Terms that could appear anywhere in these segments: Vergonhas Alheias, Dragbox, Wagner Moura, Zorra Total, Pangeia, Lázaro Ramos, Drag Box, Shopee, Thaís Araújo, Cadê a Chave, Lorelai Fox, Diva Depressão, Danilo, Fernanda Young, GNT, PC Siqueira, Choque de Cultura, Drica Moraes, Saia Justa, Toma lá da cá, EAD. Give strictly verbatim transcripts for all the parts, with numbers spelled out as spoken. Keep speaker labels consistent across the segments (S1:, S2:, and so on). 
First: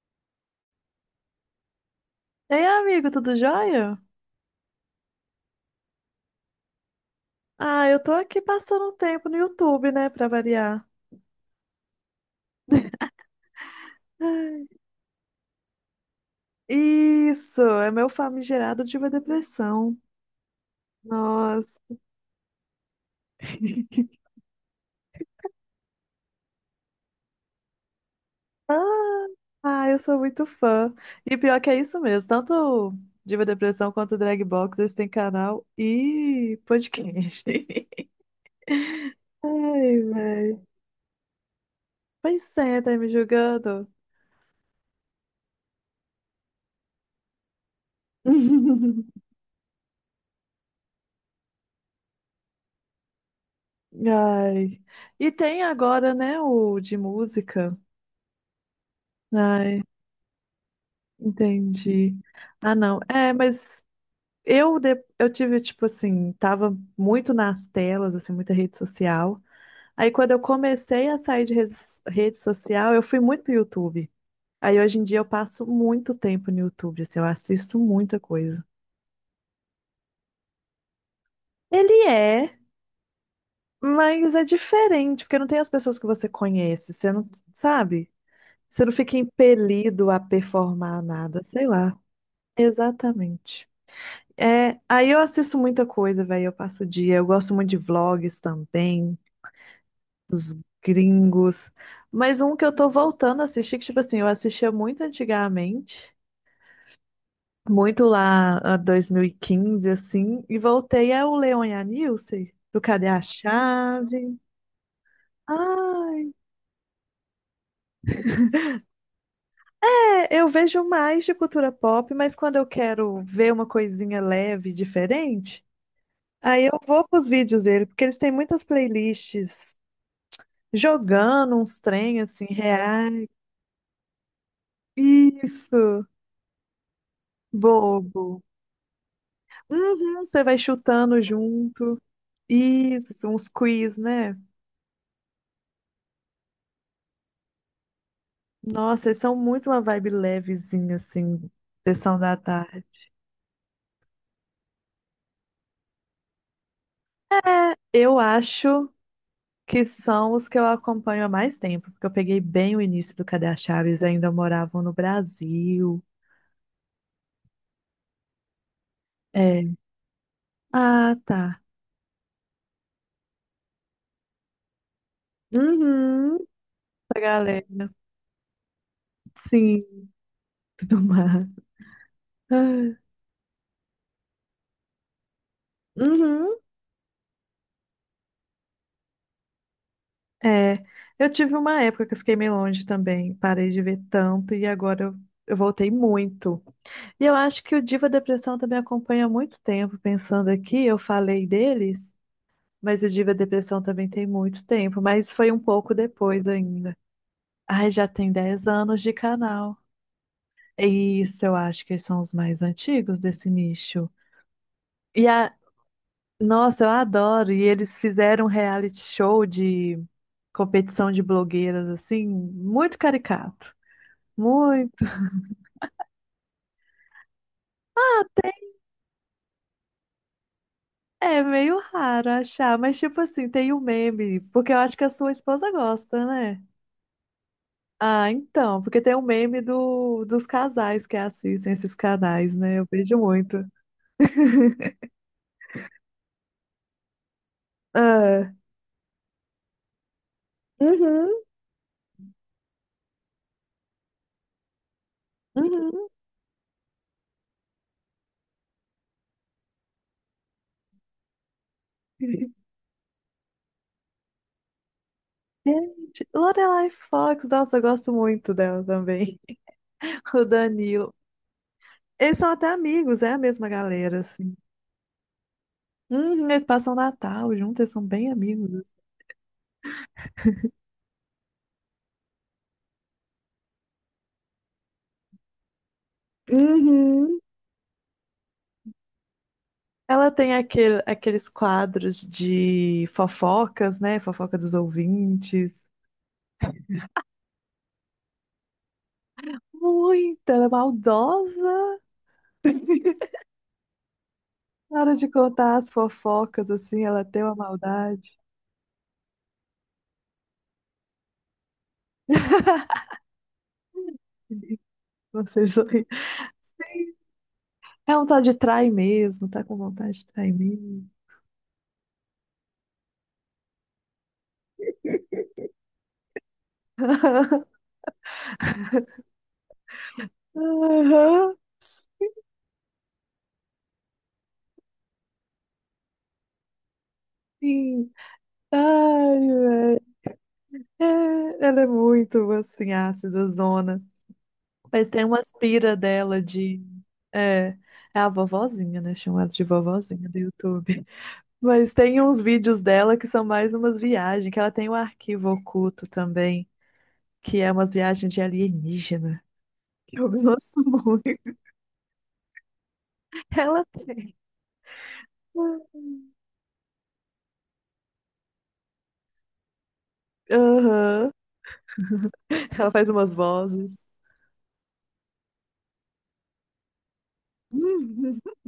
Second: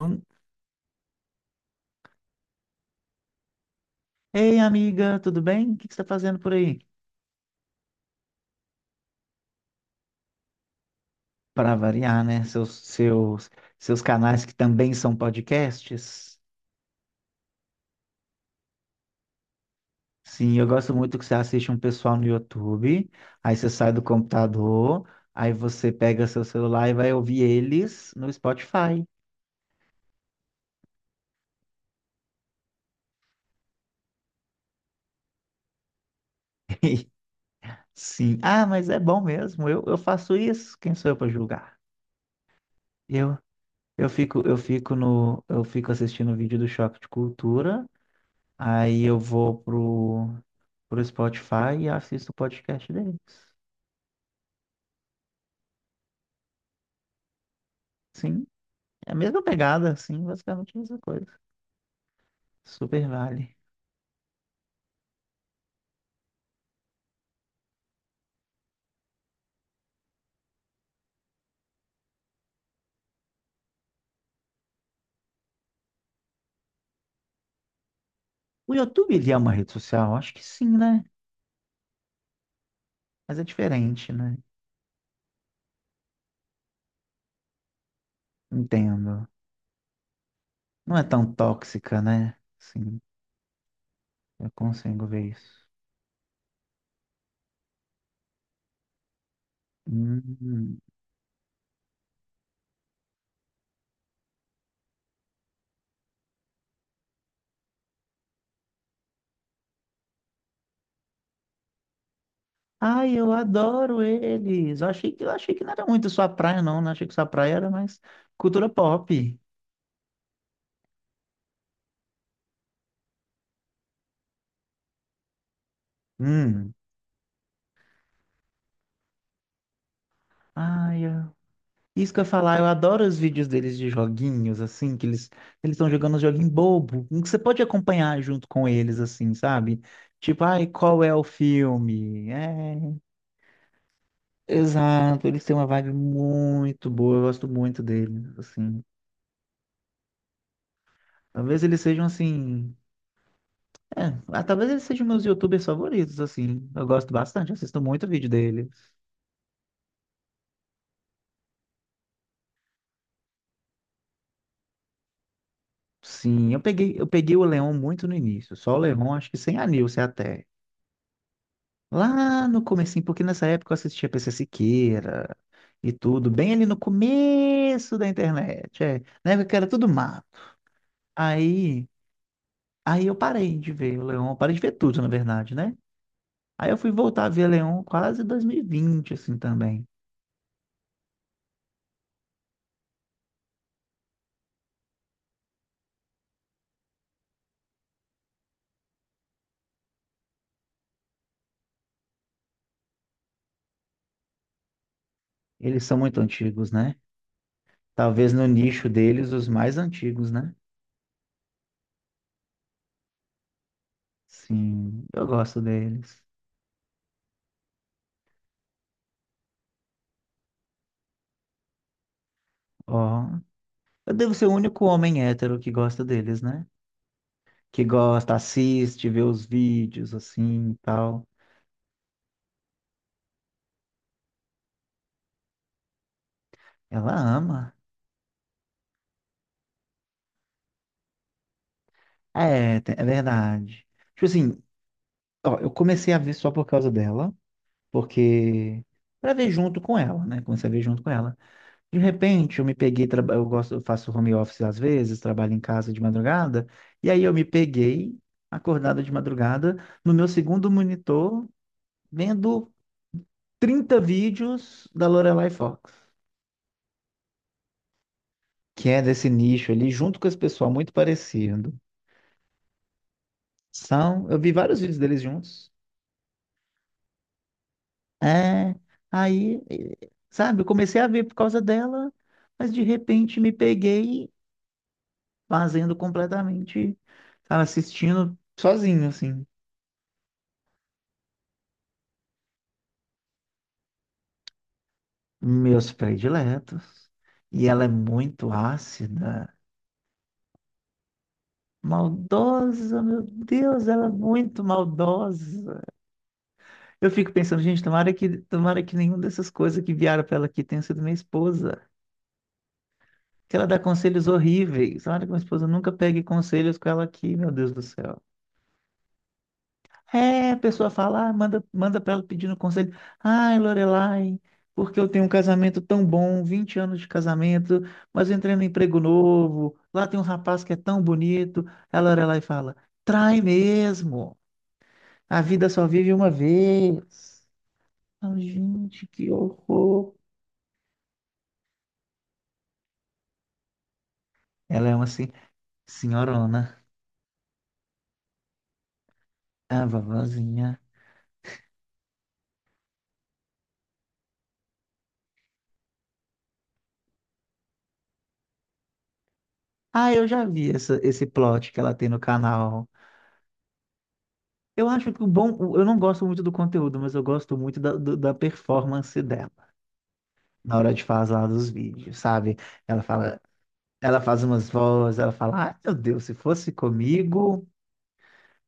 S1: Hum.
S2: Ei, amigo, tudo jóia?
S1: Ei, amiga, tudo bem? O que que você está fazendo por aí?
S2: Ah, eu tô aqui passando um tempo no YouTube, né, pra variar.
S1: Para variar, né? Seus, seus, seus canais que também são podcasts.
S2: Isso, é meu famigerado Diva Depressão.
S1: Sim, eu gosto muito que você assiste um
S2: Nossa.
S1: pessoal no YouTube, aí você sai do computador, aí você pega seu celular e vai ouvir eles no Spotify.
S2: Ah, ah, eu sou muito fã. E pior que é isso mesmo, tanto o Diva Depressão quanto o Drag Box, eles têm canal e podcast.
S1: Sim. Ah, mas é bom mesmo. Eu, eu
S2: Ai,
S1: faço
S2: velho.
S1: isso. Quem sou eu para julgar?
S2: Pois é, tá me
S1: Eu,
S2: julgando?
S1: eu fico, eu fico no, eu fico assistindo o vídeo do Choque de Cultura. Aí eu vou pro, pro Spotify e assisto o podcast deles.
S2: Ai. E tem agora, né, o de música.
S1: Sim, é a mesma
S2: Ai.
S1: pegada, sim, basicamente a mesma coisa.
S2: Entendi. Ah, não.
S1: Super
S2: É,
S1: vale.
S2: mas eu, de- eu tive, tipo assim, tava muito nas telas, assim, muita rede social. Aí quando eu comecei a sair de res- rede social, eu fui muito pro YouTube. Aí hoje em dia eu passo muito tempo no YouTube, assim, eu assisto muita coisa.
S1: O YouTube, ele é uma rede social? Acho que sim, né?
S2: Ele é,
S1: Mas é diferente,
S2: mas
S1: né?
S2: é diferente, porque não tem as pessoas que você conhece, você não, sabe? Você não fica
S1: Entendo.
S2: impelido a
S1: Não
S2: performar
S1: é tão
S2: nada, sei lá.
S1: tóxica, né? Sim,
S2: Exatamente.
S1: eu
S2: É,
S1: consigo
S2: aí eu
S1: ver
S2: assisto
S1: isso.
S2: muita coisa, velho. Eu passo o dia. Eu gosto muito de vlogs também, dos
S1: Hum.
S2: gringos. Mas um que eu tô voltando a assistir, que, tipo assim, eu assistia muito antigamente, muito lá ah, dois mil e quinze, assim, e voltei é o Leon e a Nilce, do Cadê
S1: Ai,
S2: a
S1: eu adoro
S2: Chave?
S1: eles. Eu achei que, eu achei que não era muito sua
S2: Ah,
S1: praia, não. Não achei que sua praia era mais cultura pop.
S2: é, eu vejo mais de cultura pop, mas quando eu quero ver uma coisinha leve, e diferente, aí
S1: Hum.
S2: eu vou pros vídeos dele, porque eles têm muitas playlists
S1: Ai, eu...
S2: jogando uns
S1: Isso que
S2: trem
S1: eu ia
S2: assim,
S1: falar, eu adoro os
S2: reais.
S1: vídeos deles de joguinhos, assim, que eles eles estão
S2: Isso,
S1: jogando um joguinho bobo, em que você pode acompanhar
S2: bobo.
S1: junto com eles, assim, sabe?
S2: Uhum,
S1: Tipo,
S2: você vai
S1: ai, qual é
S2: chutando
S1: o
S2: junto.
S1: filme? É,
S2: Isso, uns quiz, né?
S1: exato, eles têm uma vibe muito boa, eu gosto muito deles, assim.
S2: Nossa, eles são muito uma vibe levezinha, assim,
S1: Talvez eles sejam,
S2: sessão da
S1: assim,
S2: tarde.
S1: é, ah, talvez eles sejam meus YouTubers favoritos, assim. Eu gosto bastante,
S2: É,
S1: assisto muito
S2: eu
S1: vídeo deles.
S2: acho que são os que eu acompanho há mais tempo, porque eu peguei bem o início do Cadê a Chaves, ainda moravam no Brasil.
S1: Sim, eu peguei, eu peguei o Leon muito no início, só o Leon, acho que sem a
S2: É.
S1: Nilce até.
S2: Ah, tá.
S1: Lá no comecinho, porque nessa época eu assistia P C Siqueira e tudo,
S2: Uhum,
S1: bem ali no
S2: a galera.
S1: começo da internet, é, na época que era
S2: Sim,
S1: tudo mato.
S2: tudo mais.
S1: Aí,
S2: Ah,
S1: aí eu parei de ver o Leon, parei de ver tudo, na verdade, né?
S2: uhum.
S1: Aí eu fui voltar a ver Leon quase dois mil e vinte, assim, também.
S2: É, eu tive uma época que eu fiquei meio longe também, parei de ver tanto e agora eu, eu voltei muito. E eu acho que o Diva Depressão também acompanha há muito tempo, pensando aqui, eu falei deles, mas o Diva Depressão também tem muito tempo, mas foi um
S1: Eles
S2: pouco
S1: são muito
S2: depois
S1: antigos, né?
S2: ainda. Ai, já
S1: Talvez
S2: tem
S1: no
S2: dez
S1: nicho
S2: anos de
S1: deles, os mais
S2: canal.
S1: antigos, né?
S2: E Isso, eu acho que eles são os mais antigos desse nicho.
S1: Sim, eu
S2: E a,
S1: gosto deles.
S2: nossa, eu adoro, e eles fizeram um reality show de competição de blogueiras, assim,
S1: Ó,
S2: muito caricato.
S1: eu devo ser o único
S2: Muito.
S1: homem hétero que gosta deles, né? Que gosta,
S2: Tem-
S1: assiste, vê os vídeos assim e tal.
S2: É meio raro achar, mas tipo assim, tem o meme, porque eu acho que a sua esposa gosta, né?
S1: Ela ama.
S2: Ah, então, porque tem o meme do, dos casais que assistem esses canais, né?
S1: É,
S2: Eu
S1: te- é
S2: vejo muito.
S1: verdade. Tipo assim, ó, eu comecei a ver só por causa dela,
S2: Ah,
S1: porque pra ver junto com ela, né? Comecei a ver junto com
S2: uhum,
S1: ela. De repente, eu me peguei, traba- eu gosto, eu faço home office às vezes, trabalho em casa de
S2: uhum.
S1: madrugada, e aí eu me peguei acordado de madrugada no meu segundo monitor vendo trinta vídeos da Lorelai Fox,
S2: Gente, Lorelai Fox, nossa, eu gosto muito dela
S1: que é desse
S2: também.
S1: nicho ali, junto com esse
S2: O
S1: pessoal muito
S2: Danilo.
S1: parecido.
S2: Eles são até amigos, é a mesma galera,
S1: São, eu vi
S2: assim.
S1: vários vídeos deles juntos.
S2: Uhum, eles passam Natal juntos, eles são bem
S1: É,
S2: amigos.
S1: aí, eh, sabe, eu comecei a ver por causa dela, mas de repente me peguei fazendo completamente,
S2: Uhum.
S1: sabe, assistindo sozinho, assim,
S2: Ela tem aquele, aqueles quadros de fofocas, né? Fofoca dos ouvintes.
S1: meus prediletos. E ela é muito ácida,
S2: Muita, ela é maldosa.
S1: maldosa, meu Deus, ela é muito
S2: Na hora de contar
S1: maldosa.
S2: as fofocas, assim,
S1: Eu
S2: ela
S1: fico
S2: tem uma
S1: pensando, gente, tomara
S2: maldade.
S1: que, tomara que nenhuma dessas coisas que vieram pra ela aqui tenha sido minha esposa. Que ela dá conselhos horríveis. Olha que minha esposa
S2: Vocês
S1: nunca
S2: sorri.
S1: pegue conselhos com ela
S2: Sim.
S1: aqui, meu Deus do
S2: É
S1: céu.
S2: um tal de trai mesmo, tá com vontade de trair
S1: É, a pessoa
S2: mesmo.
S1: fala, ah, manda, manda para ela pedindo conselho. Ai, Lorelai, porque eu tenho um casamento tão bom, vinte anos de casamento, mas eu entrei no emprego novo, lá tem um rapaz que é tão
S2: Aham,
S1: bonito. A Lorelai fala, trai mesmo, a vida só vive uma vez.
S2: sim.
S1: Ah, gente, que
S2: Ai, velho.
S1: horror.
S2: É, ela é muito, assim, ácida, zona.
S1: Ela é uma
S2: Mas tem
S1: assim,
S2: umas pira dela
S1: senhorona,
S2: de. É, é a vovozinha, né? Chama ela de
S1: a
S2: vovozinha do
S1: vovozinha.
S2: YouTube. Mas tem uns vídeos dela que são mais umas viagens, que ela tem um arquivo oculto também, que é umas viagens de alienígena.
S1: Ah,
S2: Que
S1: eu
S2: Eu
S1: já vi
S2: gosto
S1: essa, esse
S2: muito.
S1: plot que ela tem no canal.
S2: Ela tem.
S1: Eu acho que o bom. o- Eu não gosto muito do conteúdo, mas eu gosto muito da, do- da performance dela na hora de
S2: Aham.
S1: fazer lá dos vídeos, sabe?
S2: Ela
S1: Ela
S2: faz umas
S1: fala,
S2: vozes.
S1: ela faz umas vozes, ela fala, ah, meu Deus, se fosse comigo.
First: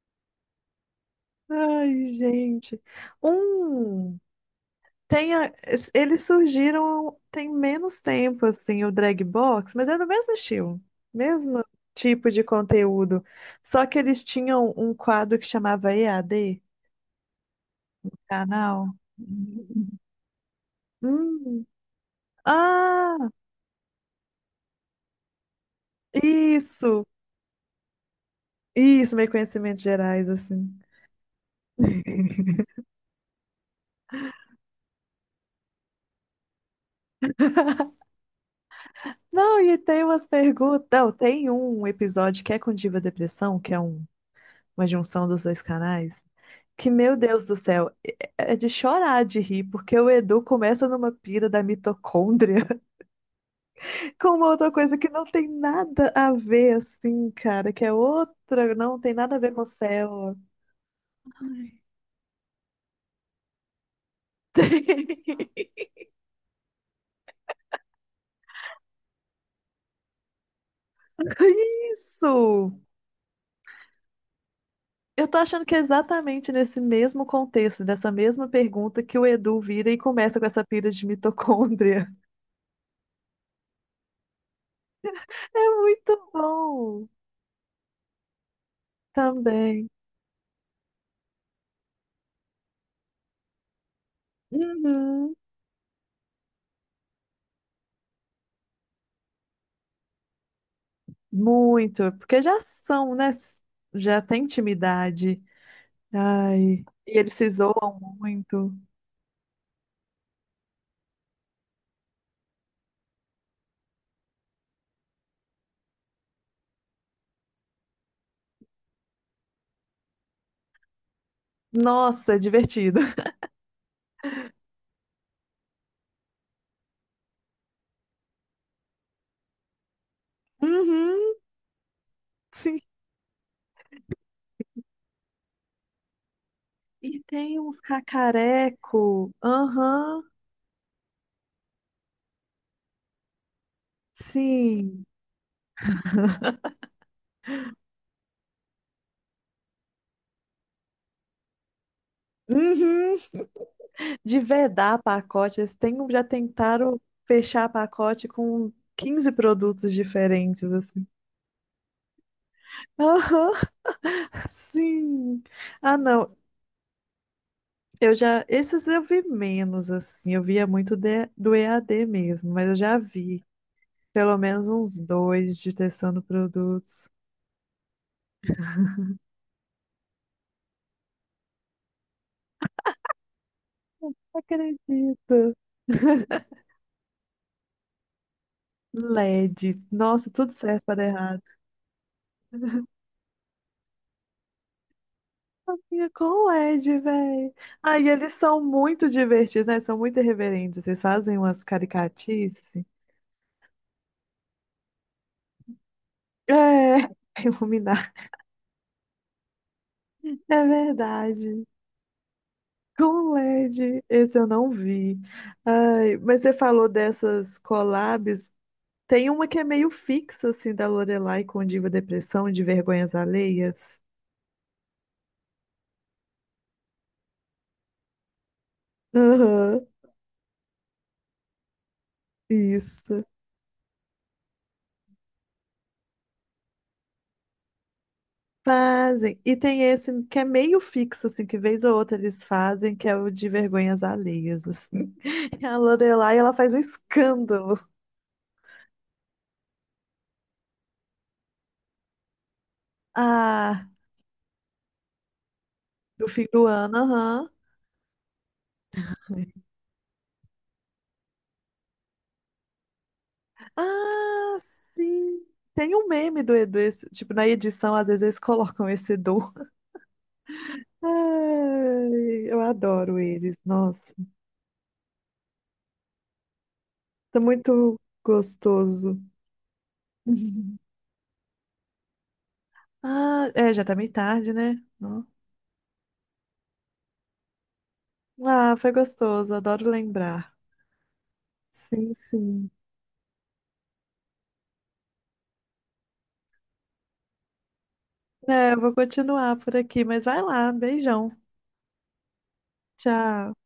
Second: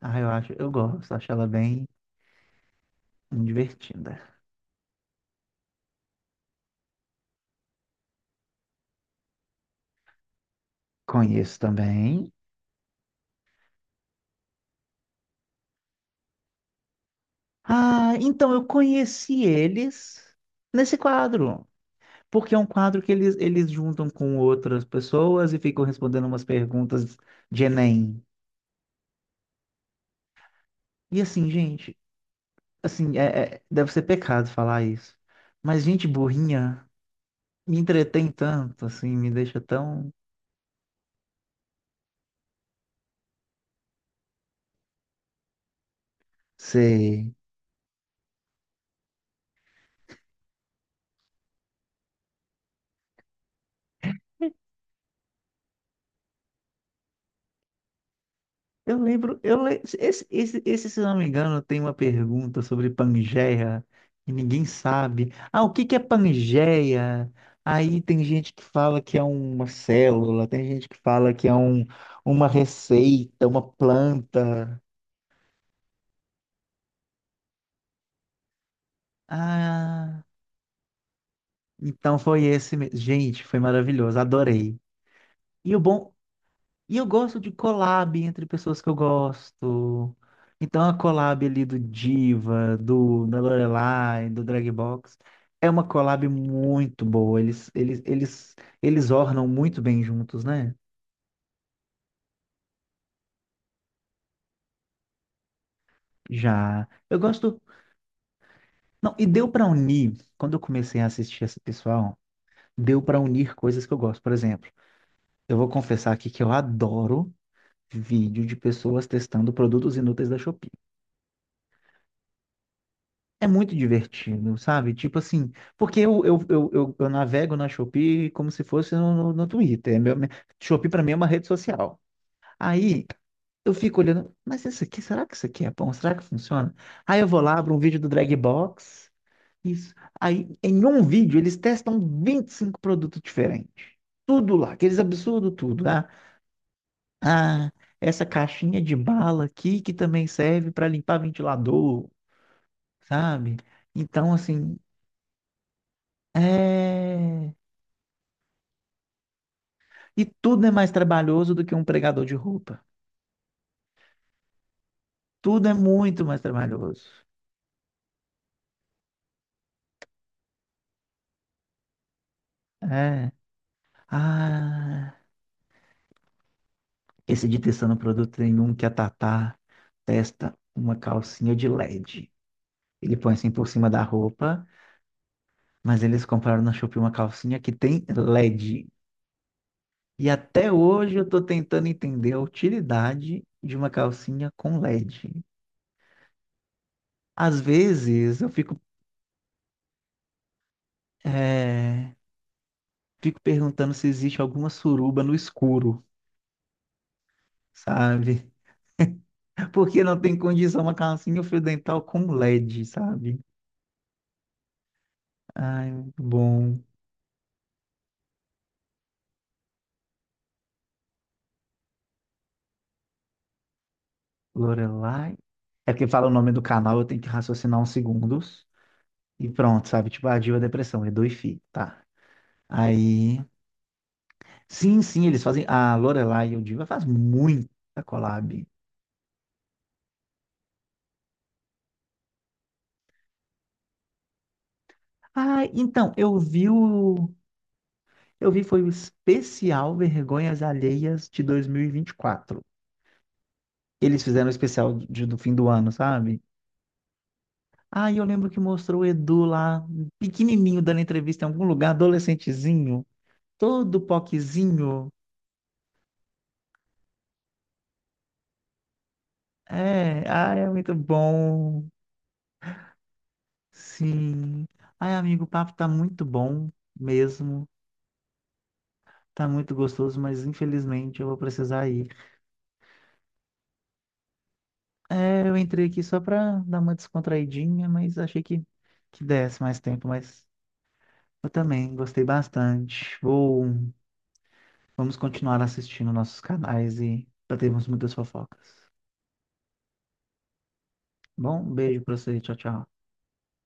S1: Ah, eu acho, eu gosto, acho ela bem
S2: Ai, gente.
S1: divertida.
S2: Um. Tem a- es- eles surgiram tem menos tempo, assim, o drag box, mas era o mesmo estilo,
S1: Conheço
S2: mesmo tipo
S1: também.
S2: de conteúdo. Só que eles tinham um quadro que chamava E A D,
S1: Ah, então eu
S2: canal.
S1: conheci eles nesse quadro.
S2: Hum.
S1: Porque é um quadro que
S2: Ah,
S1: eles, eles juntam com outras pessoas e ficam respondendo umas
S2: isso,
S1: perguntas de Enem.
S2: isso, meio conhecimentos gerais, assim.
S1: E assim, gente, assim, é, é- deve ser pecado falar isso. Mas gente burrinha me entretém tanto, assim, me deixa
S2: Não, e tem
S1: tão.
S2: umas perguntas. Não, tem um episódio que é com Diva Depressão, que é um- uma junção dos dois canais. Que, meu
S1: Sei.
S2: Deus do céu, é é, é de chorar de rir, porque o Edu começa numa pira da mitocôndria com uma outra coisa que não tem nada a ver, assim, cara, que é outra,
S1: Eu
S2: não tem nada a
S1: lembro,
S2: ver
S1: eu
S2: com o
S1: le- esse,
S2: célula.
S1: esse, esse, se eu não me engano,
S2: Ai.
S1: tem uma pergunta sobre Pangeia e ninguém sabe. Ah, o que que é Pangeia? Aí tem gente que fala que é uma célula, tem gente que fala que é um, uma
S2: Isso!
S1: receita, uma planta.
S2: Eu tô achando que é exatamente nesse mesmo contexto, dessa mesma pergunta, que o Edu vira e
S1: Ah,
S2: começa com essa pira de mitocôndria.
S1: então foi esse mesmo. Gente, foi maravilhoso, adorei.
S2: É
S1: E o bom,
S2: muito
S1: E eu
S2: bom
S1: gosto de collab entre pessoas que eu
S2: também.
S1: gosto. Então, a collab ali do Diva, do, da Lorelai, do Dragbox,
S2: Uhum.
S1: é uma collab muito boa. Eles, eles, eles, eles ornam muito bem juntos, né?
S2: Muito, porque já são, né? Já tem intimidade. Ai,
S1: Já. Eu
S2: e eles se
S1: gosto.
S2: zoam muito.
S1: Não, e deu pra unir, quando eu comecei a assistir esse pessoal, deu pra unir coisas que eu gosto. Por exemplo, eu vou confessar aqui que eu adoro vídeo de pessoas testando produtos inúteis da Shopee.
S2: Nossa, é divertido.
S1: É muito divertido, sabe? Tipo assim, porque eu, eu, eu, eu, eu navego na Shopee como se fosse no, no, no Twitter. É Meu, minha- Shopee pra mim é uma
S2: Uhum,
S1: rede social.
S2: sim.
S1: Aí eu fico olhando, mas isso aqui, será que isso aqui é bom? Será que funciona? Aí
S2: E
S1: eu vou lá,
S2: tem
S1: abro um
S2: uns
S1: vídeo do Drag Box.
S2: cacareco.
S1: Isso.
S2: Aham,
S1: Aí em um vídeo eles testam vinte e cinco produtos diferentes. Tudo lá, aqueles
S2: sim.
S1: absurdos, tudo. Ah, ah, essa caixinha de bala aqui que também serve para limpar ventilador,
S2: Uhum.
S1: sabe? Então,
S2: De
S1: assim.
S2: vedar pacotes. Tem, um- já tentaram
S1: É.
S2: fechar pacote com quinze produtos
S1: E
S2: diferentes,
S1: tudo é mais
S2: assim.
S1: trabalhoso do que um pregador de roupa.
S2: Aham, sim.
S1: Tudo é
S2: Ah,
S1: muito
S2: não.
S1: mais trabalhoso.
S2: Eu já, esses eu vi menos, assim, eu via muito de- do E A D mesmo, mas eu já
S1: É.
S2: vi pelo menos uns
S1: Ah,
S2: dois de testando produtos.
S1: esse de testando produto tem um que a Tatá testa uma calcinha de LED. Ele põe assim por cima da
S2: Não
S1: roupa,
S2: acredito.
S1: mas eles compraram na Shopee uma calcinha que tem LED.
S2: L E D.
S1: E
S2: Nossa, tudo
S1: até
S2: certo para dar
S1: hoje eu tô
S2: errado.
S1: tentando entender a utilidade de uma calcinha com LED.
S2: Amiga, com L E D, velho.
S1: Às
S2: Ai, e eles
S1: vezes eu
S2: são
S1: fico,
S2: muito divertidos, né? São muito irreverentes. Eles fazem umas
S1: é,
S2: caricatices.
S1: fico perguntando se existe alguma suruba no escuro,
S2: É, iluminar.
S1: sabe? Porque não tem
S2: É
S1: condição uma calcinha um fio
S2: verdade.
S1: dental com LED,
S2: Com
S1: sabe?
S2: L E D, esse eu não vi.
S1: Ai,
S2: Ai,
S1: muito
S2: mas você
S1: bom.
S2: falou dessas collabs. Tem uma que é meio fixa, assim, da Lorelai com Diva Depressão, de Vergonhas Alheias.
S1: Lorelai. É porque fala o nome do canal, eu tenho que raciocinar uns segundos. E
S2: Aham,
S1: pronto, sabe? Tipo, a Diva Depressão, é dois fi, tá?
S2: isso.
S1: Aí. Sim, sim, eles fazem. A Lorelai e o Diva faz muita collab.
S2: Fazem. E tem esse que é meio fixo, assim, que vez ou outra eles fazem, que é o de Vergonhas Alheias, assim.
S1: Ah,
S2: E a
S1: então, eu
S2: Lorelai, ela
S1: vi
S2: faz um
S1: o.
S2: escândalo.
S1: Eu vi, foi o especial Vergonhas Alheias de dois mil e vinte e quatro.
S2: Ah,
S1: Eles fizeram o especial de- do fim do ano,
S2: do
S1: sabe?
S2: fim do ano, aham.
S1: Ah, eu lembro que mostrou o Edu lá, pequenininho, dando entrevista em algum lugar, adolescentezinho, todo
S2: Ah,
S1: poquezinho.
S2: sim. Tem um meme do Edu, esse- tipo, na edição, às vezes eles colocam esse Edu.
S1: É, ah, é muito bom.
S2: Ai, eu adoro eles, nossa.
S1: Sim. Ai, amigo, o papo tá muito bom
S2: Tá
S1: mesmo.
S2: muito gostoso.
S1: Tá muito gostoso, mas infelizmente eu vou precisar ir.
S2: Ah, é, já tá meio tarde, né? Não.
S1: É, eu entrei aqui só pra dar uma descontraidinha, mas achei que,
S2: Ah, foi
S1: que
S2: gostoso,
S1: desse mais
S2: adoro
S1: tempo, mas
S2: lembrar.
S1: eu também
S2: Sim,
S1: gostei
S2: sim.
S1: bastante. Vou, vamos continuar assistindo nossos canais e já muitas fofocas.
S2: É, eu vou continuar por aqui, mas vai lá, beijão.
S1: Bom, um beijo pra você. Tchau, tchau.
S2: Tchau.